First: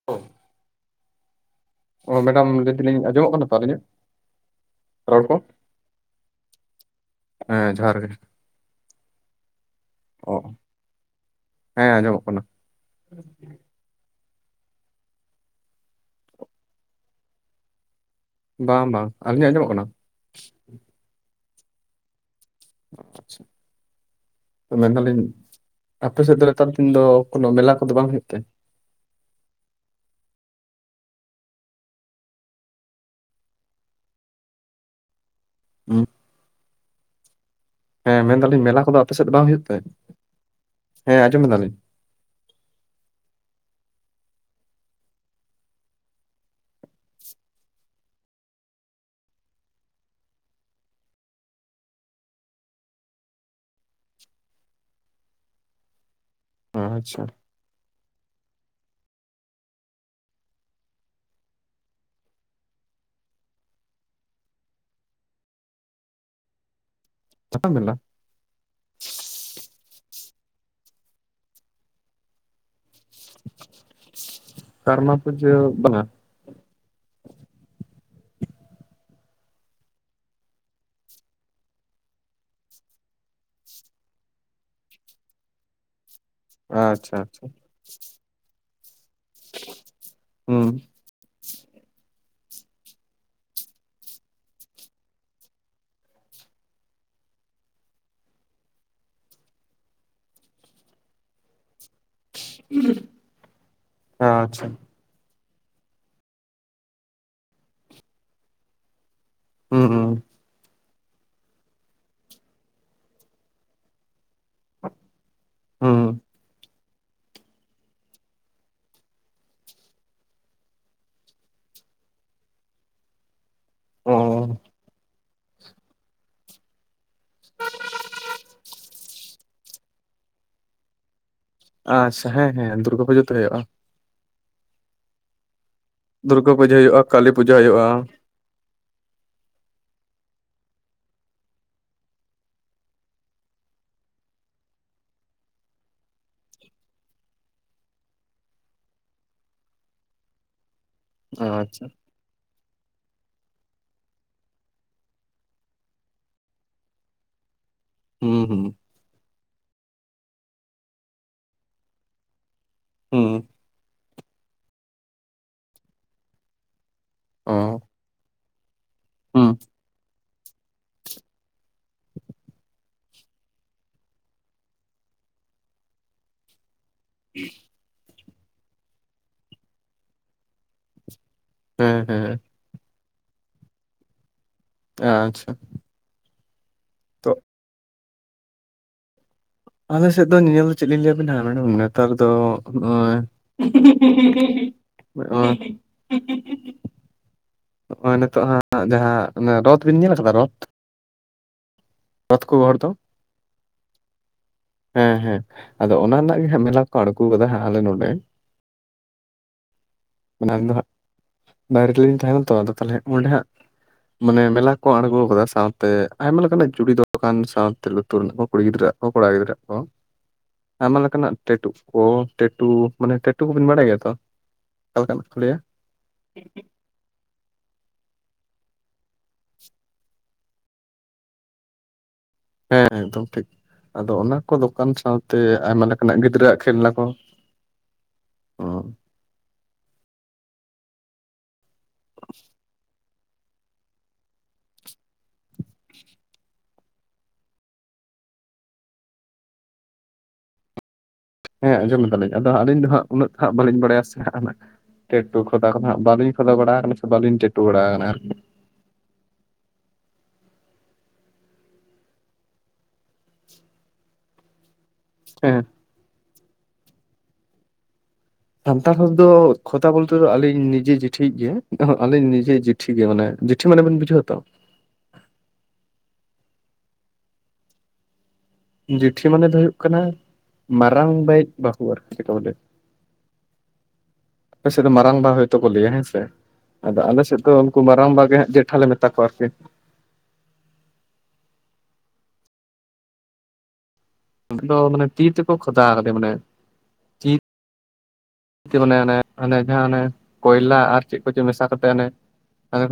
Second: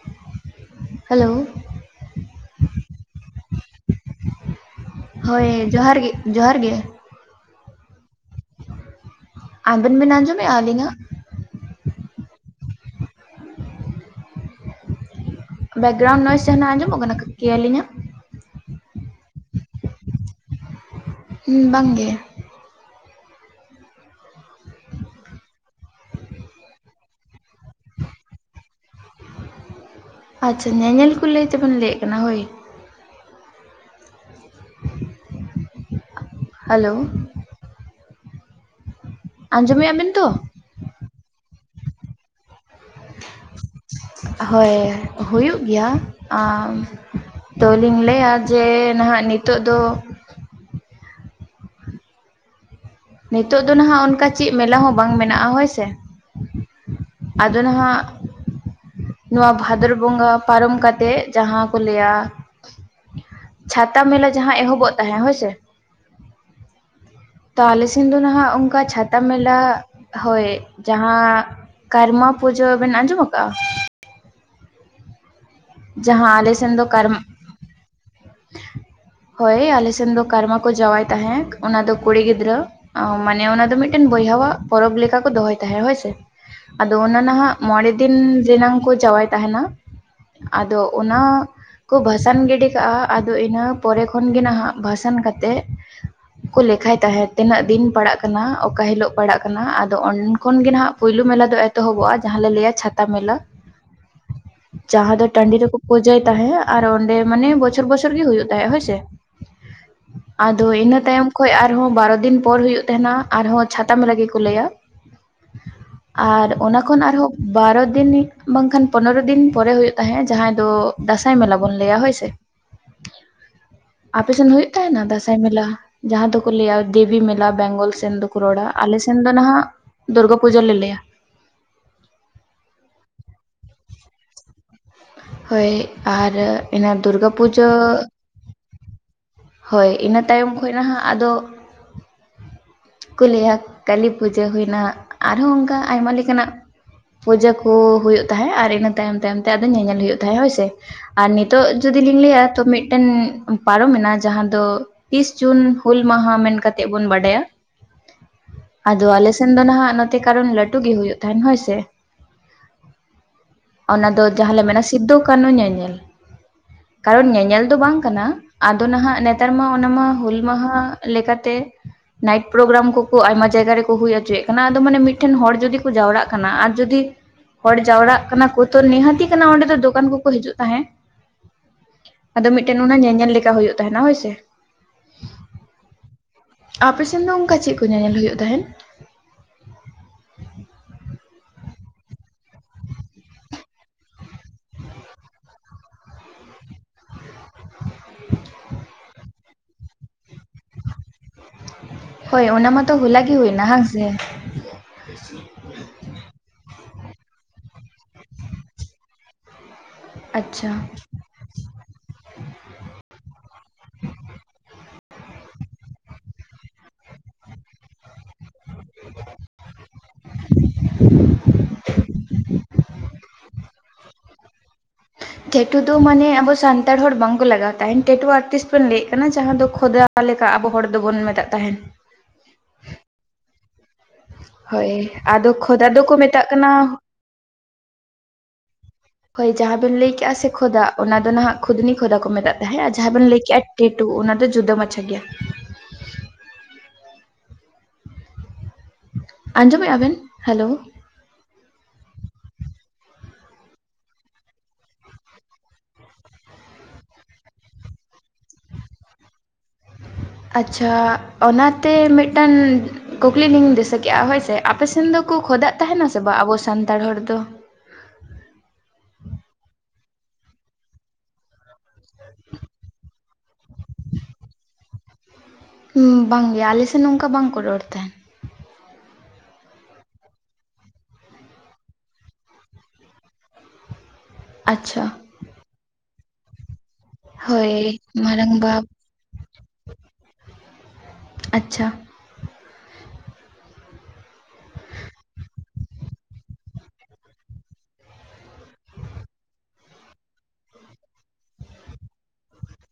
[unintelligible] Hello, ᱚ madam ᱞᱟᱹᱭ ᱫᱟᱞᱤᱧ ᱟᱸᱡᱚᱢᱚᱜ ᱠᱟᱱᱟ ᱛᱚ ᱟᱹᱞᱤᱧᱟᱜ, ᱨᱚᱲ ᱠᱚ? ᱦᱳᱭ, ᱡᱚᱦᱟᱨ ᱜᱮ ᱡᱚᱦᱟᱨ ᱜᱮ ᱦᱮᱸ, ᱡᱚᱦᱟᱨ ᱜᱮ ᱟᱵᱤᱱ ᱵᱤᱱ ᱚ ᱟᱸᱡᱚᱢ ᱢᱮᱜ-ᱟ ᱟᱞᱤᱧᱟ? ᱦᱮᱸ, ᱟᱸᱡᱚᱢᱚᱜ ᱠᱟᱱᱟ ᱵᱮᱠᱜᱨᱟᱣᱩᱱᱰ ᱱᱚᱭᱥᱮ ᱡᱟᱦᱟᱱᱟᱜ ᱟᱸᱡᱚᱢᱚᱜ ᱠᱟᱠᱤ ᱟᱞᱤᱧᱟᱹ? ᱵᱟᱝ ᱵᱟᱝ ᱟᱹᱞᱤᱧᱟ-ᱟᱸᱡᱚᱢᱚᱜ ᱠᱟᱱᱟ? ᱸ ᱵᱟᱝ ᱜᱮ, [unintelligible] ᱢᱮᱱ ᱫᱟᱞᱤᱧ ᱟᱯᱮ ᱥᱮᱫ ᱫᱚ ᱱᱮᱛᱟᱨ ᱫᱤᱱ ᱫᱚ ᱠᱳᱱᱳ ᱢᱮᱞᱟ ᱠᱚ ᱫᱚ ᱵᱟᱝ ᱦᱳᱭᱳᱜ ᱛᱮ? ᱟᱪᱪᱷᱟ ᱧᱮᱧᱮᱞ ᱠᱚ ᱞᱟᱹᱭ ᱛᱮᱵᱮᱱ ᱞᱟᱹᱭᱮᱫ ᱠᱟᱱᱟ ᱦᱳᱭ? ᱦᱩᱸ, ᱦᱮᱞᱳ, ᱦᱮᱸ ᱢᱮᱱ ᱫᱟᱞᱤᱧ ᱢᱮᱞᱟ ᱠᱚ ᱫᱚ ᱟᱯᱮ ᱥᱮᱫ ᱫᱚ ᱵᱟᱝ ᱦᱳᱭᱳᱜ ᱛᱮ? ᱟᱸᱡᱚᱢᱮᱫᱼᱟ ᱵᱮᱱ ᱛᱚ ᱦᱮᱸ ᱟᱸᱡᱚᱢ ᱫᱟᱞᱤᱧ ᱦᱳᱭ, ᱦᱩᱭᱩᱜ ᱜᱮᱭᱟ ᱛᱳᱞᱤᱧ ᱞᱟᱹᱭᱟ ᱡᱮ ᱱᱟᱦᱟᱜ ᱱᱤᱛᱳᱜ ᱫᱚ ᱱᱤᱛᱳᱜ ᱫᱚ ᱱᱟᱦᱟᱜ ᱚᱱᱠᱟ ᱪᱮᱫ ᱢᱮᱞᱟ ᱦᱚᱸ ᱵᱟᱝ ᱢᱮᱱᱟᱜᱼᱟ ᱦᱳᱭ ᱥᱮ, ᱟᱪᱪᱷᱟ, ᱚᱸᱰᱮ ᱱᱦᱟᱸᱜ ᱱᱚᱣᱟ ᱵᱷᱟᱫᱚᱨ ᱵᱚᱸᱜᱟ ᱯᱟᱨᱚᱢ ᱠᱟᱛᱮᱜ ᱡᱟᱦᱟᱸ ᱠᱚ ᱞᱟᱹᱭᱟ ᱪᱷᱟᱛᱟ ᱢᱮᱞᱟ ᱡᱟᱦᱟᱸ ᱮᱦᱚᱵᱚᱜ ᱛᱟᱦᱮᱸ ᱦᱳᱭᱥᱮ, ᱛᱟ ᱚᱠᱟ ᱟᱞᱮ ᱢᱮᱞᱟ? ᱥᱮᱱ ᱫᱚ ᱱᱦᱟᱸᱜ ᱚᱸᱠᱟ ᱪᱷᱟᱛᱟ ᱢᱮᱞᱟᱜ ᱦᱳᱭ ᱡᱟᱦᱟᱸ ᱠᱟᱨᱢᱟ ᱯᱩᱡᱟᱹ ᱵᱮᱱ ᱟᱸᱡᱚᱢ ᱟᱠᱟᱜ ᱟ? [unintelligible] ᱠᱟᱨᱢᱟ ᱯᱩᱡᱟᱹ ᱵᱟᱝᱼᱟ? ᱦᱚᱸ ᱟᱞᱮᱥᱮᱱ ᱫᱚ ᱠᱟᱨᱢ- ᱦᱳᱭ ᱟᱞᱮ ᱥᱮᱱ ᱫᱚ ᱠᱟᱨᱢᱟ ᱠᱚ ᱡᱟᱣᱟᱭ ᱛᱟᱦᱮᱸᱠ ᱚᱱᱟ ᱫᱚ ᱠᱩᱲᱤ ᱜᱤᱫᱽᱨᱟᱹ ᱚᱸ ᱢᱟᱱᱮ ᱚᱱᱟ ᱫᱚ ᱢᱤᱫᱴᱟᱹᱱ ᱵᱚᱭᱦᱟᱣᱟᱜ ᱯᱚᱨᱚᱵᱽ ᱞᱮᱠᱟ ᱠᱚ ᱫᱚᱦᱚᱭ ᱛᱟᱦᱮᱸᱜ ᱦᱳᱭ ᱥᱮ? ᱟᱫᱚ ᱟᱪᱪᱷᱟ ᱚᱱᱟ ᱱᱦᱟᱸᱜ ᱟᱪᱪᱷᱟ ᱢᱚᱬᱮ ᱫᱤᱱ ᱡᱮ ᱱᱟᱝ ᱠᱚ ᱡᱟᱣᱟᱭ ᱛᱟᱦᱮᱸᱱᱟ ᱦᱩᱸ ᱟᱫᱚ ᱚᱱᱟ ᱦᱚᱸ ᱠᱚ ᱵᱷᱟᱥᱟᱱ ᱜᱤᱰᱤ ᱠᱟᱜᱼᱟᱜ, ᱟᱫᱚ ᱤᱱᱟᱹ ᱯᱚᱨᱮ ᱠᱷᱚᱱ ᱜᱮ ᱱᱦᱟᱸᱜ ᱵᱷᱟᱥᱟᱱ ᱠᱟᱛᱮᱜ ᱠᱚ ᱞᱮᱠᱷᱟᱭ ᱛᱟᱦᱮᱸᱫ ᱛᱤᱱᱟᱹᱜ ᱫᱤᱱ ᱯᱟᱲᱟᱜ ᱠᱟᱱᱟ, ᱚᱠᱟ ᱦᱤᱞᱳᱜ ᱯᱟᱲᱟᱜ ᱠᱟᱱᱟ, ᱟᱫᱚ ᱚᱱᱮᱱ ᱠᱷᱚᱱ ᱜᱮ ᱱᱦᱟᱸᱜ ᱯᱩᱭᱞᱩ ᱢᱮᱞᱟ ᱫᱚ ᱮᱛᱚᱦᱚᱵᱚᱜᱼᱟ ᱡᱟᱦᱟᱸ ᱞᱮ ᱞᱟᱹᱭᱼᱟ ᱪᱷᱟᱛᱟ ᱢᱮᱞᱟ᱾ ᱟᱪᱪᱷᱟ ᱡᱟᱦᱟᱸ ᱫᱚ ᱴᱟᱺᱰᱤ ᱨᱮᱠᱚ ᱯᱩᱡᱟᱹᱭ ᱛᱟᱦᱮᱸᱜ ᱟᱨ ᱚᱸᱰᱮ ᱢᱟᱱᱮ ᱵᱚᱪᱷᱚᱨ ᱵᱚᱪᱷᱚᱨ ᱜᱮ ᱦᱩᱭᱩᱜ ᱛᱟᱦᱮᱸᱜ ᱦᱳᱭᱥᱮ᱾ ᱦᱩᱸ ᱦᱩ᱾ ᱟᱫᱚ ᱤᱱᱟᱹ ᱛᱟᱭᱚᱢ ᱠᱷᱚᱡ ᱟᱨᱦᱚᱸ ᱵᱟᱨᱚ ᱫᱤᱱ ᱯᱚᱨ ᱦᱩᱭᱩᱜ ᱛᱟᱦᱮᱸᱱᱟ ᱟᱨᱦᱚᱸ ᱪᱷᱟᱛᱟ ᱢᱮᱞᱟ ᱜᱮ ᱠᱚ ᱞᱟᱹᱭᱼᱟ, ᱦᱩᱸ ᱟᱨ ᱚᱱᱟ ᱠᱷᱚᱱ ᱟᱨᱦᱚᱸᱵ ᱵᱟᱨᱚ ᱫᱤᱱᱤᱠ ᱵᱟᱝᱠᱷᱟᱱ ᱯᱚᱸᱫᱽᱨᱚ ᱫᱤᱱ ᱯᱚᱨᱮ ᱦᱩᱭᱩᱜ ᱛᱟᱦᱮᱸᱜ ᱡᱟᱦᱟᱸᱭ ᱫᱚ ᱫᱟᱸᱥᱟᱭ ᱢᱮᱞᱟ ᱵᱚᱱ ᱞᱟᱹᱭᱼᱟ, ᱦᱳᱭ ᱥᱮ᱾ ᱚ ᱟᱯᱮᱥᱮᱱ ᱦᱩᱭᱩᱜ ᱛᱟᱦᱮᱸᱱᱟ ᱫᱟᱸᱥᱟᱭ ᱢᱮᱞᱟ ᱡᱟᱦᱟᱸ ᱫᱚᱠᱚ ᱞᱟᱹᱭᱼᱟ ᱫᱮᱵᱤ ᱢᱮᱞᱟ ᱵᱮᱝᱜᱚᱞ ᱥᱮᱱ ᱫᱚᱠᱚ ᱨᱚᱲᱼᱟ, ᱟᱞᱮ ᱥᱮᱱ ᱫᱚ ᱱᱷᱟᱸᱜ ᱫᱩᱨᱜᱟᱹ ᱯᱩᱡᱟᱹ ᱞᱮ ᱞᱟᱹᱭᱼᱟ᱾ ᱟᱪᱪᱷᱟ ᱦᱮᱸ ᱦᱮᱸ, ᱫᱩᱨᱜᱟᱹ ᱯᱩᱡᱟᱹ ᱛᱚ ᱦᱩᱭᱩᱜᱼᱟ᱾ ᱦᱳᱭ ᱟᱨ ᱫᱩᱨᱜᱟᱹ ᱯᱩᱡᱟᱹ ᱤᱱᱟᱹ ᱦᱩᱭᱩᱜᱼᱟ ᱠᱟᱹᱞᱤ ᱫᱩᱨᱜᱟᱹ ᱯᱩᱡᱟᱹ ᱦᱩᱭᱩᱜᱼᱟ ᱦᱳᱭ ᱤᱱᱟᱹ ᱛᱟᱭᱚᱢ ᱠᱷᱚᱡ ᱱᱷᱟᱸᱜ ᱟᱫᱚ ᱠᱚ ᱞᱟᱹᱭ ᱦᱟ ᱠᱟᱹᱞᱤ ᱯᱩᱡᱟᱹ ᱦᱩᱭ ᱮᱱᱟ ᱦᱟᱸᱜ ᱟᱨᱦᱚᱸ ᱚᱸᱠᱟ ᱟᱭᱢᱟ ᱞᱮᱠᱟᱱᱟᱜ ᱯᱩᱡᱟᱹ ᱠᱚ ᱦᱩᱭᱩᱜ ᱛᱟᱦᱮᱸᱜ ᱟᱨ ᱤᱱᱟᱹ ᱛᱟᱭᱚᱢ ᱛᱟᱭᱚᱢ ᱛᱮ ᱟᱫᱚ ᱧᱮᱧᱮᱞ ᱦᱩᱭᱩᱜ ᱛᱟᱦᱮᱸᱜ ᱦᱳᱭᱥᱮ᱾ ᱟᱨ ᱱᱤᱛᱚᱜ ᱟᱪᱪᱷᱟ ᱡᱩᱫᱤ ᱞᱤᱧ ᱞᱟᱹᱭᱼᱟ, ᱛᱚ ᱢᱤᱫᱴᱟᱹᱱ ᱯᱟᱨᱚᱢᱮᱱᱟ ᱡᱟᱦᱟᱸ ᱫᱚ ᱛᱤᱥ ᱡᱩᱱ ᱦᱩᱞ ᱢᱟᱦᱟ ᱢᱮᱱ ᱠᱟᱛᱮᱜ ᱵᱚᱱ ᱵᱟᱰᱟᱭᱟ, ᱦᱩᱸ ᱦᱩᱸ, ᱟᱫᱚ ᱟᱞᱮᱥᱮᱱ ᱫᱚ ᱱᱷᱟᱸᱜ ᱱᱚᱛᱮ ᱠᱟᱨᱚᱱ ᱞᱟᱹᱴᱩ ᱜᱮ ᱦᱩᱭᱩᱜ ᱛᱟᱦᱮᱸᱱ ᱦᱳᱭᱥᱮ᱾ ᱦᱩᱸ ᱦᱩᱸ, ᱚᱱᱟ ᱫᱚ ᱡᱟᱦᱟᱸ ᱞᱮ ᱢᱮᱱᱟ ᱥᱤᱫᱼᱫᱩ ᱠᱟᱹᱱᱦᱩ ᱧᱮᱧᱮᱞ᱾ ᱠᱟᱨᱚᱱ ᱚ ᱧᱮᱧᱮᱞ ᱫᱚ ᱵᱟᱝ ᱠᱟᱱᱟ, ᱟᱫᱚ ᱱᱷᱟᱸᱜ ᱦᱩᱸ ᱱᱮᱛᱟᱨ ᱢᱟ ᱚᱱᱟ ᱢᱟ ᱦᱩᱞ ᱢᱟᱦᱟ ᱞᱮᱠᱟᱛᱮ ᱱᱟᱤᱴᱼ- ᱯᱨᱳᱜᱨᱟᱢ ᱠᱚᱠᱚ ᱟᱭᱢᱟ ᱡᱟᱭᱜᱟ ᱨᱮᱠᱚ ᱦᱩᱭ ᱦᱚᱪᱚᱭᱮᱜ ᱠᱟᱱᱟ, ᱟᱫᱚ ᱢᱟᱱᱮ ᱢᱤᱫᱴᱷᱮᱱ ᱦᱚᱲ ᱡᱩᱫᱤ ᱠᱚ ᱡᱟᱣᱲᱟᱜ ᱠᱟᱱᱟ ᱟᱨ ᱡᱩᱫᱤ [unintelligible] ᱦᱚᱲ ᱡᱟᱣᱲᱟᱜ ᱠᱟᱱᱟ ᱠᱚ ᱛᱚ ᱱᱤᱦᱟᱹᱛᱤ ᱠᱟᱱᱟ ᱚᱸᱰᱮ ᱫᱚ ᱫᱚᱠᱟᱱ ᱠᱚᱠᱚ ᱦᱤᱡᱩᱜ ᱛᱟᱦᱮᱸ, ᱦᱩᱸ ᱦᱩᱸ, ᱟᱫᱚ ᱢᱤᱫᱴᱟᱹᱱ ᱚᱱᱟ ᱧᱮᱧᱮᱞ ᱞᱮᱠᱟ ᱦᱩᱭᱩᱜ ᱛᱟᱦᱮᱱᱟ, ᱦᱳᱭ ᱥᱮ᱾ ᱟᱼᱪᱪᱷᱟ, ᱟᱯᱮ ᱥᱮᱱ ᱫᱚ ᱚᱸᱠᱟ ᱪᱮᱜ ᱠᱚ ᱧᱮᱧᱮᱞ ᱦᱩᱭᱩᱜ ᱛᱟᱦᱮᱸᱱ? ᱟᱞᱮᱥᱮᱫ ᱫᱚ ᱧᱮᱧᱮᱞ ᱫᱚ ᱪᱮᱫ ᱞᱤᱧ ᱞᱟᱹᱭ ᱟᱹᱵᱤᱱᱟ ᱢᱮᱰᱚᱢ ᱱᱮᱛᱟᱨ ᱫᱚ ᱱᱚᱜᱼᱚᱸᱭ [unintelligible] ᱱᱚᱜᱼᱚᱸᱭ [unintelligible] ᱱᱚᱜᱼᱚᱸᱭ ᱱᱤᱛᱚᱜ ᱦᱟᱸᱜ ᱡᱟᱦᱟᱸ ᱚᱱᱮ ᱨᱚᱛᱷ ᱵᱤᱱ ᱧᱮᱞ ᱟᱠᱟᱫᱟ ᱨᱚᱛᱷ? ᱦᱳᱭ ᱚᱱᱟ ᱢᱟ ᱫᱚ ᱛᱚ ᱦᱚᱞᱟ ᱜᱮ ᱦᱩᱭ ᱮᱱᱟ ᱦᱟᱝ ᱥᱮ? ᱦᱮᱸ ᱦᱮᱸ ᱟᱫᱚ ᱚᱱᱟ ᱨᱮᱱᱟᱜ ᱜᱮ ᱦᱟᱜ ᱢᱮᱞᱟ ᱠᱚ ᱟᱬᱜᱚ ᱠᱟᱫᱟ ᱟᱞᱮ ᱱᱚᱰᱮ᱾ [inaudible] ᱢᱟᱱᱮ ᱟᱧ ᱟᱪᱪᱷᱟ ᱫᱚ ᱦᱟᱸᱜ ᱵᱟᱭᱨᱮ ᱨᱮᱞᱤᱧ ᱛᱟᱦᱮᱱᱟ ᱛᱚ ᱟᱫᱚ ᱛᱟᱞᱦᱮ ᱚᱸᱰᱮ ᱦᱟᱸᱜ ᱢᱟᱱᱮ ᱢᱮᱞᱟ ᱠᱚ ᱟᱬᱜᱚ ᱟᱠᱟᱫᱟ ᱥᱟᱶᱛᱮ ᱟᱭᱢᱟ ᱞᱮᱠᱟᱱᱟᱜ ᱪᱩᱲᱤ ᱫᱳᱠᱟᱱ ᱥᱟᱶᱛᱮ ᱠᱩᱲᱤ ᱜᱤᱫᱤᱨᱟᱹ ᱦᱚ ᱠᱚᱲᱟ ᱜᱤᱫᱽᱤᱨᱟᱹ ᱦᱚᱼᱼ ᱟᱭᱢᱟ ᱞᱮᱠᱟᱱᱟᱜ ᱴᱮᱴᱩ ᱠᱚ ᱴᱮᱴᱩ ᱢᱟᱱᱮ ᱴᱮᱴᱩ ᱠᱚᱵᱤᱱ ᱵᱟᱲᱟᱭ ᱜᱮᱭᱟ ᱛᱚ? ᱚᱠᱟ ᱞᱮᱠᱟᱱᱟᱜ ᱠᱚ ᱞᱟᱹᱭᱟ ᱴᱮᱴᱩ ᱫᱚ ᱢᱟᱱᱮ ᱟᱵᱚ ᱥᱟᱱᱛᱟᱲ ᱦᱚᱲ ᱵᱟᱝᱠᱚ ᱞᱟᱜᱟᱣ ᱛᱟᱦᱮᱱ ᱴᱮᱴᱩ ᱟᱨᱴᱤᱥᱴ ᱵᱚᱱ ᱞᱟᱹᱭᱮᱜ ᱠᱟᱱᱟ ᱡᱟᱦᱟᱸ ᱫᱚ ᱠᱷᱚᱫᱟ ᱚᱠᱟ ᱞᱮᱠᱟ ᱟᱵᱚ ᱦᱚᱲ ᱫᱚᱵᱚᱱ ᱢᱮᱛᱟᱜ ᱛᱟᱸᱦᱮᱱ᱾ ᱦᱮᱸ ᱮᱠᱫᱚᱢ ᱴᱷᱤᱠ, ᱟᱫᱚ ᱚᱱᱟ ᱠᱚ ᱦᱳᱭ ᱫᱚᱠᱟᱱ ᱥᱟᱶᱛᱮ ᱟᱫᱚ ᱟᱭᱢᱟ ᱠᱷᱚᱫᱟ ᱫᱚᱠᱚ ᱞᱮᱠᱟᱱᱟᱜ ᱢᱮᱛᱟᱜ ᱜᱤᱫᱽᱨᱟᱹᱜ ᱠᱟᱱᱟ ᱠᱷᱮᱞᱱᱟ ᱠᱚ ᱦᱳᱭ ᱡᱟᱦᱟᱸ ᱵᱮᱱ ᱞᱟᱹᱭ ᱠᱼᱟ ᱥᱮ ᱠᱷᱚᱫᱟ ᱚᱱᱟ ᱫᱚ ᱱᱟᱦᱟᱜ ᱠᱷᱩᱫᱱᱤ ᱠᱷᱚᱫᱟ ᱠᱚ ᱢᱮᱛᱟᱜ ᱫᱫᱟ ᱦᱮᱸ, ᱟᱡ ᱡᱟᱦᱟᱸ ᱵᱮᱱ ᱞᱟᱹᱭ ᱠᱮᱜᱼᱟ ᱴᱮ ᱴᱩ ᱚᱱᱟ ᱫᱚ ᱡᱩᱫᱟᱹ ᱢᱟᱪᱷᱟ ᱜᱮᱭᱟᱼᱼ [inaudible] ᱟᱸᱡᱚᱢᱮᱫᱼᱟ ᱵᱮᱱ ᱦᱮᱞᱳ? ᱦᱮᱸ ᱟᱸᱡᱚᱢ ᱮᱫᱟᱞᱤᱧ ᱟᱫᱚ ᱟᱹᱞᱤᱧ ᱫᱚ ᱦᱟᱸᱜ ᱩᱱᱟᱹᱜ ᱫᱚ ᱦᱟᱸᱜ ᱵᱟᱹᱞᱤᱧ ᱵᱟᱲᱟᱭ ᱥᱮ ᱴᱮᱴᱩ ᱠᱷᱚᱫᱟ ᱠᱚᱫᱚ ᱵᱟᱹᱞᱤᱧ ᱠᱷᱚᱫᱟ ᱵᱟᱲᱟ ᱟᱠᱟᱱᱟ ᱥᱮ ᱵᱟᱹᱞᱤᱧ ᱴᱮᱴᱩ ᱵᱟᱲᱟ ᱟᱠᱟᱱᱟ ᱟᱨᱠᱤ᱾ ᱟᱪᱪᱷᱟ ᱚᱱᱟᱛᱮ ᱢᱤᱫᱴᱟᱝ ᱠᱩᱠᱞᱤ ᱞᱤᱧ ᱫᱤᱥᱟᱹ ᱠᱮᱜᱼᱟ ᱦᱳᱭ ᱥᱮᱼᱼ ᱟᱯᱮ ᱥᱮᱱ ᱫᱚᱠᱚ ᱦᱮᱸ ᱠᱷᱚᱫᱟᱜ ᱛᱟᱦᱮᱱᱟ ᱥᱮ ᱵᱟᱝ ᱟᱵᱚ ᱥᱟᱱᱛᱟᱲ ᱦᱚᱲ ᱫᱚ? ᱥᱟᱱᱛᱟᱲ ᱦᱚᱲ ᱫᱚ ᱠᱷᱚᱛᱟ ᱵᱚᱞᱛᱮ ᱫᱚ ᱟᱹᱞᱤᱧ ᱱᱤᱡᱮ ᱡᱤᱴᱷᱤᱭᱤᱡ ᱜᱮ ᱟᱹᱞᱤᱧ ᱱᱤᱡᱮ ᱴᱷᱤᱠ ᱜᱮᱭᱟ ᱢᱟᱱᱮ ᱡᱮᱴᱷᱤ ᱢᱟᱱᱮ ᱵᱤᱱ ᱵᱩᱡᱷᱟᱹᱣ ᱛᱚᱼᱼ ᱵᱟᱝ ᱜᱮ ᱟᱞᱮᱱ ᱱᱚᱝᱠᱟ ᱵᱟᱝᱠᱚ ᱨᱚᱲ ᱛᱟᱸᱦᱮᱱ᱾ ᱡᱤᱴᱷᱤ ᱢᱟᱱᱮ ᱫᱚ ᱦᱩᱭᱩᱜ ᱠᱟᱱᱟ ᱢᱟᱨᱟᱝ ᱵᱟᱤᱡ ᱵᱟᱹᱦᱩ ᱟᱨᱠᱤ ᱪᱮᱫ ᱵᱚᱞᱮ᱾ [inaudible] ᱟᱯᱮ ᱥᱮᱫ ᱫᱚ ᱢᱟᱨᱟᱝᱵᱟ ᱦᱳᱭᱛᱳ ᱠᱚ ᱞᱟᱹᱭᱟ ᱦᱮᱸ ᱥᱮ ᱟᱫᱚ ᱟᱞᱮ ᱥᱮᱫ ᱫᱚ ᱦᱳᱭ ᱩᱱᱠᱩ ᱢᱟᱨᱟᱝ ᱵᱟᱜ ᱜᱮ ᱦᱜ ᱢᱟᱨᱟᱝᱵᱟ ᱡᱮᱴᱷᱟ ᱞᱮ ᱢᱮᱛᱟ ᱠᱚᱣᱟ᱾ ᱛᱟ ᱯᱚᱨ ᱪᱮᱫ [unintelligible] ᱟᱪᱪᱷᱟ᱾ ᱫᱚ ᱢᱟᱱᱮ ᱛᱤ ᱛᱮᱠᱚ ᱠᱷᱚᱫᱟ ᱠᱟᱫᱮ ᱢᱟᱱᱮ᱾ ᱛᱤ ᱢᱟᱱᱮ ᱚᱱᱮ ᱡᱟᱦᱟᱸ ᱚᱱᱮ ᱠᱚᱭᱞᱟ ᱟᱨ ᱪᱮᱫ ᱠᱚᱪᱚ ᱢᱮᱥᱟ ᱠᱟᱛᱮ ᱚᱱᱮ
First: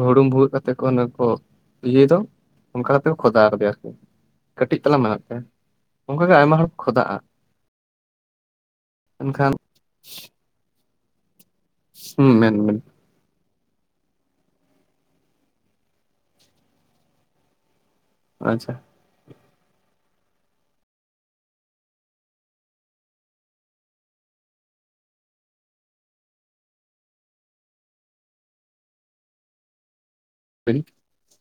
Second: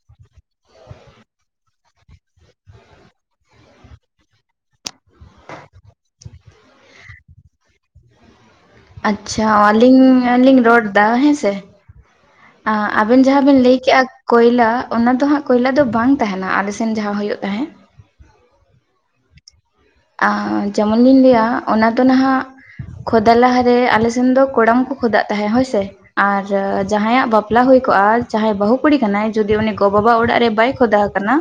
ᱦᱩᱲᱩᱝ ᱵᱷᱣᱟᱹᱜ ᱠᱟᱛᱮᱮᱫ ᱠᱚ ᱚᱱ ᱠᱚ ᱤᱭᱟᱹᱭ ᱫᱚ ᱚᱱᱠᱟ ᱠᱟᱛᱮ ᱠᱚ ᱠᱷᱚᱫᱟ ᱟᱠᱟᱫᱮᱭᱟ ᱟᱨᱠᱤ᱾ ᱠᱟᱹᱴᱤᱡ ᱪᱚᱞᱟᱝ ᱢᱮᱱᱟᱜ ᱛᱟᱭᱟ ᱚᱱᱠᱟ ᱜᱮ ᱟᱭᱢᱟ ᱦᱚᱲ ᱠᱚ ᱠᱷᱚᱫᱟᱜᱼᱟ᱾ ᱟᱪᱪᱷᱟ ᱮᱱᱠᱷᱟᱱ ᱟᱹᱞᱤᱧ ᱦᱚᱞᱤᱧ ᱨᱚᱲ ᱮᱫᱟ ᱦᱮᱸᱥᱮ ᱦᱩᱸ ᱢᱮᱱ ᱵᱮᱱ ᱟᱵᱮᱱ ᱡᱟᱦᱟᱸ ᱵᱮᱱ ᱞᱟᱹᱭᱠᱮᱜᱼᱟ ᱠᱚᱭᱞᱟ ᱚᱱᱟ ᱫᱚ ᱦᱟᱸᱜ ᱠᱚᱭᱞᱟ ᱫᱚ ᱵᱟᱝ ᱛᱟᱦᱮᱱᱟ ᱟᱞᱮᱥᱮᱱ ᱡᱟᱦᱟᱸ ᱦᱩᱭᱩᱜ ᱛᱟᱦᱮᱸᱫ᱾ ᱟᱪᱪᱷᱟ᱾ ᱡᱮᱢᱚᱱ ᱞᱤᱧ ᱞᱟᱹᱭᱟ ᱚᱱᱟ ᱫᱚ ᱱᱟᱦᱟᱜ ᱠᱷᱚᱫᱟ ᱞᱟᱦᱟᱨᱮ ᱟᱞᱮ ᱥᱮᱱ ᱫᱚ ᱠᱚᱲᱟᱢ ᱠᱚ ᱠᱷᱚᱫᱟᱜ ᱛᱟᱦᱮᱸᱫ ᱦᱳᱭᱥᱮ᱾ ᱟᱨ ᱡᱟᱦᱟᱸᱭᱟᱜ ᱵᱟᱯᱞᱟ ᱦᱩᱭ ᱠᱚᱜᱼᱟ ᱡᱟᱦᱟᱸᱭ ᱵᱟᱹᱦᱩ ᱠᱩᱲᱤ ᱠᱟᱱᱟᱭ ᱡᱩᱫᱤ ᱩᱱᱤ ᱜᱚ ᱵᱟᱵᱟ ᱚᱲᱟᱜ ᱨᱮ ᱵᱟᱭ ᱦᱩᱸ ᱠᱷᱚᱫᱟ ᱟᱠᱟᱱᱟ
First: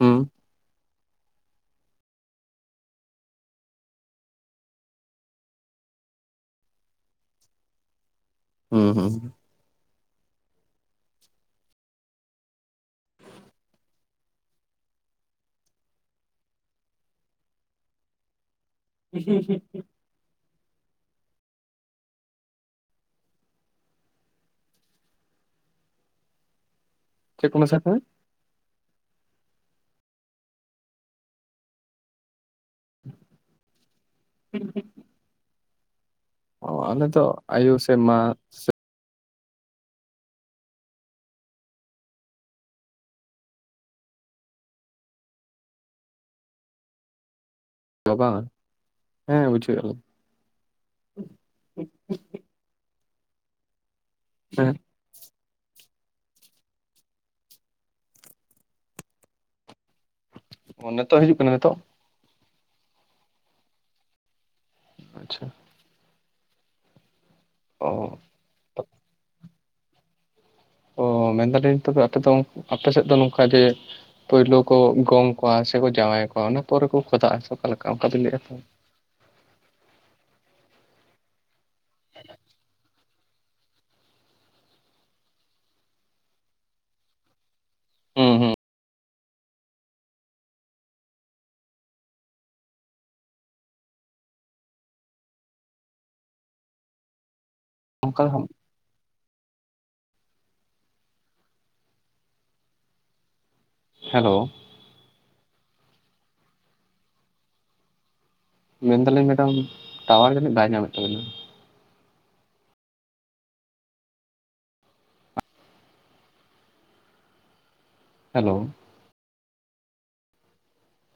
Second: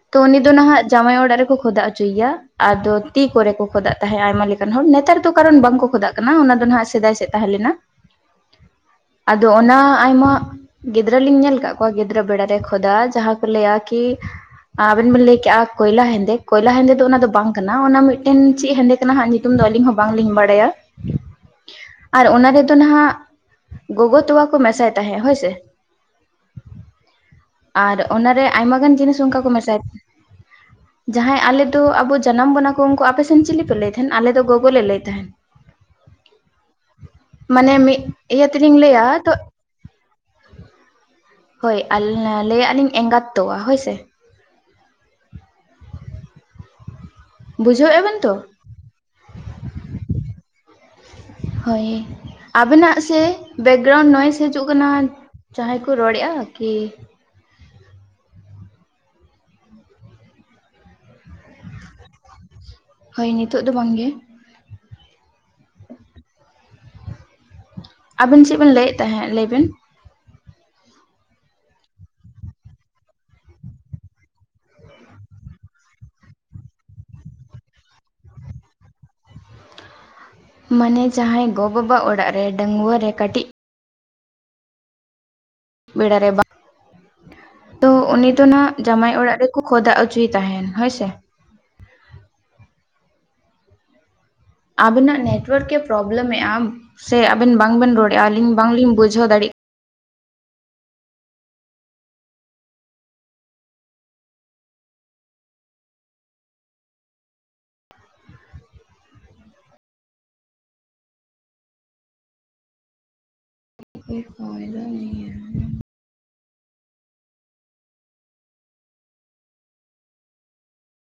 ᱦᱩᱸ ᱛᱚ ᱩᱱᱤ ᱫᱚ ᱱᱟᱦᱟᱜ ᱡᱟᱢᱟᱭ ᱚᱲᱟᱜ ᱨᱮᱠᱚ ᱠᱷᱚᱫᱟ ᱦᱚᱪᱚᱭᱮᱭᱟ᱾ ᱟᱫᱚ ᱛᱤ ᱠᱚᱨᱮ ᱠᱚ ᱠᱷᱚᱫᱟᱜ ᱛᱟᱦᱮᱸᱫ ᱟᱭᱢᱟ ᱞᱮᱠᱟᱱ ᱦᱚᱲ ᱱᱮᱛᱟᱨ ᱫᱚ ᱠᱟᱨᱚᱱ ᱵᱟᱝᱠᱚ ᱠᱷᱚᱫᱟᱜ ᱠᱟᱱᱟ ᱚᱱᱟ ᱫᱚ ᱱᱟᱦᱟᱜ ᱥᱮᱫᱟᱭ ᱥᱮᱫ ᱛᱟᱦᱮᱸ ᱞᱮᱱᱟ᱾ [inaudible] ᱦᱩᱸ ᱦᱩᱸᱦᱩᱸ᱾ ᱟᱫᱚ ᱚᱱᱟ ᱟᱭᱢᱟ ᱜᱤᱫᱽᱨᱟᱹ ᱞᱤᱧ ᱧᱮᱞ ᱟᱠᱟᱫ ᱠᱚᱣᱟ ᱜᱤᱫᱽᱨᱟᱹ ᱵᱮᱲᱟ ᱨᱮ ᱠᱷᱚᱫᱟ ᱡᱟᱦᱟᱸ ᱠᱚ ᱞᱟᱹᱭᱟ ᱟᱨᱠᱤ ᱟᱵᱮᱱ ᱵᱮᱱ ᱞᱟᱹᱭ ᱠᱮᱟ ᱠᱚᱭᱞᱟ ᱦᱮᱸᱫᱮ ᱠᱚᱭᱞᱟ ᱦᱮᱸᱫᱮ ᱫᱚ ᱚᱱᱟ ᱫᱚ ᱵᱟᱝ ᱠᱟᱱᱟ ᱾ ᱚᱱᱟ ᱢᱤᱫᱴᱮᱱ ᱪᱮᱫ ᱦᱮᱸᱫᱮ ᱠᱟᱱᱟ ᱦᱟᱜ ᱧᱩᱛᱩᱢ ᱫᱚ ᱟᱹᱞᱤᱧ ᱦᱚᱸ ᱵᱟᱝᱞᱤᱧ ᱵᱟᱲᱟᱭᱟ᱾ ᱟᱨ ᱚᱱᱟ ᱨᱮᱫᱚ ᱱᱟᱦᱟᱜ ᱜᱚᱜᱚ ᱛᱚᱣᱟ ᱠᱚ ᱢᱮᱥᱟᱭ ᱛᱟᱦᱮᱸᱜ ᱦᱳᱭ ᱥᱮ᱾ ᱪᱮᱫ ᱠᱚ ᱢᱮᱥᱟ ᱠᱟᱱᱟ ᱟᱨ ᱚᱱᱟᱨᱮ ᱟᱭᱢᱟ ᱜᱟᱱ ᱡᱤᱱᱤᱥ ᱚᱱᱠᱟ ᱠᱚ ᱢᱮᱥᱟᱭ ᱡᱟᱦᱟᱸᱭ ᱟᱞᱮ ᱫᱚ ᱟᱵᱚ ᱡᱟᱱᱟᱢ ᱵᱚᱱᱟ ᱠᱚ ᱩᱱᱠᱩ ᱟᱯᱮᱥᱮᱱ ᱪᱤᱞᱤᱯᱮ ᱞᱟᱹᱭ ᱛᱟᱦᱮᱸᱱ ᱟᱞᱮ ᱫᱚ ᱜᱚᱜᱚ ᱞᱮ ᱞᱟᱹᱭ ᱛᱟᱦᱮᱸᱱ᱾ ᱚ ᱟᱞᱮ ᱫᱚ ᱟᱭᱳ ᱢᱟᱱᱮ ᱥᱮ ᱢᱤᱫ ᱢᱟ ᱤᱭᱟᱹ ᱛᱮᱞᱤᱧ ᱞᱟᱹᱭᱟ ᱛᱚ ᱦᱳᱭ ᱞᱟᱹᱭᱟᱜ ᱞᱤᱧ ᱮᱸᱜᱟᱛ ᱛᱚᱣᱟ ᱦᱳᱭ ᱥᱮ᱾ ᱵᱩᱡᱷᱟᱹᱣᱮᱫᱼᱟ ᱵᱟ ᱵᱮᱱ ᱛᱚ ᱵᱟᱝ ᱦᱮᱸ ᱵᱩᱡᱷᱮ ᱟᱹᱞᱤᱧ᱾ ᱦᱳᱭ᱾ ᱟᱵᱮᱱᱟᱜ ᱥᱮ ᱵᱮᱠᱜᱨᱟᱣᱩᱱᱰ ᱱᱚᱭᱮᱥ ᱦᱤᱡᱩᱜ ᱦᱮᱸ ᱠᱟᱱᱟ ᱡᱟᱦᱟᱸᱭ ᱠᱚ ᱨᱚᱲᱮᱫ-ᱟ ᱠᱤ᱾ ᱱᱤᱛᱚᱜ ᱦᱤᱡᱩᱜ ᱠᱟᱱᱟ ᱱᱤᱛᱚᱜ᱾ ᱦᱳᱭ ᱱᱤᱛᱳᱜ ᱫᱚ ᱵᱟᱝᱜᱮ᱾ ᱟᱪᱪᱷᱟ᱾ ᱚ ᱟᱵᱤᱱ ᱪᱮᱫ ᱵᱤᱱ ᱞᱟᱹᱭᱮᱫ ᱛᱟᱦᱮᱸ ᱞᱟᱹᱭᱵᱤᱱ? ᱚ ᱢᱮᱱᱫᱟᱞᱤᱧ ᱛᱚᱵᱮ ᱟᱯᱮ ᱫᱚ ᱟᱯᱮ ᱥᱮᱫ ᱫᱚ ᱱᱚᱝᱠᱟ ᱡᱮ ᱯᱩᱭᱞᱩ ᱠᱚ ᱜᱚᱝ ᱠᱚᱣᱟ ᱥᱮᱠᱚ ᱡᱟᱶᱟᱭ ᱠᱚᱣᱟ ᱚᱱᱟ ᱯᱚᱨᱮ ᱠᱚ ᱠᱷᱚᱫᱟᱜ-ᱟ ᱥᱮ ᱚᱠᱟ ᱞᱮᱠᱟ ᱚᱱᱠᱟ ᱵᱤᱱ ᱞᱟᱹᱭᱮᱫ-ᱟ᱾ ᱢᱟᱱᱮ ᱡᱟᱦᱟᱸᱭ ᱜᱚ ᱵᱟᱵᱟ ᱚᱲᱟᱜ ᱨᱮ ᱰᱟᱹᱜᱩᱣᱟᱹ ᱨᱮ ᱠᱟᱹᱴᱤᱡ ᱵᱮᱲᱟᱨᱮ ᱵᱟᱝ ᱛᱚ ᱩᱱᱤ ᱦᱩᱸ ᱫᱚ ᱦᱩᱸ ᱱᱟᱜ ᱡᱟᱢᱟᱭ ᱚᱲᱟᱜ ᱨᱮ ᱠᱷᱚᱫᱟ ᱚᱪᱚᱭ ᱛᱟᱦᱮᱸᱱ ᱦᱳᱭ ᱥᱮ᱾ ᱟᱵᱮᱱᱟᱜ ᱱᱮᱴᱚᱣᱟᱨᱠ ᱜᱮ ᱯᱨᱚᱵᱞᱮᱢᱮ-ᱟ ᱥᱮ ᱟᱵᱮᱱ ᱵᱟᱝ ᱵᱮᱱ ᱚᱱᱠᱟ ᱨᱚᱲᱮᱜ-ᱟ ᱟᱞᱤᱧ ᱵᱟᱝᱞᱤᱧ ᱵᱩᱡᱷᱟᱹᱣ ᱫᱟᱲᱮᱭᱟᱜ ᱦᱮᱞᱳ? ᱢᱮᱱᱫᱟᱞᱤᱧ ᱢᱮᱰᱟᱢ ᱴᱟᱣᱟᱨ ᱡᱟᱹᱱᱤᱡ ᱵᱟᱭ ᱧᱟᱢᱮᱫ ᱛᱟᱵᱤᱱᱟ᱾ ᱠᱚ ᱯᱷᱟᱭᱫᱟ ᱱᱭᱟ [unintelligible] ᱦᱮᱞᱳ?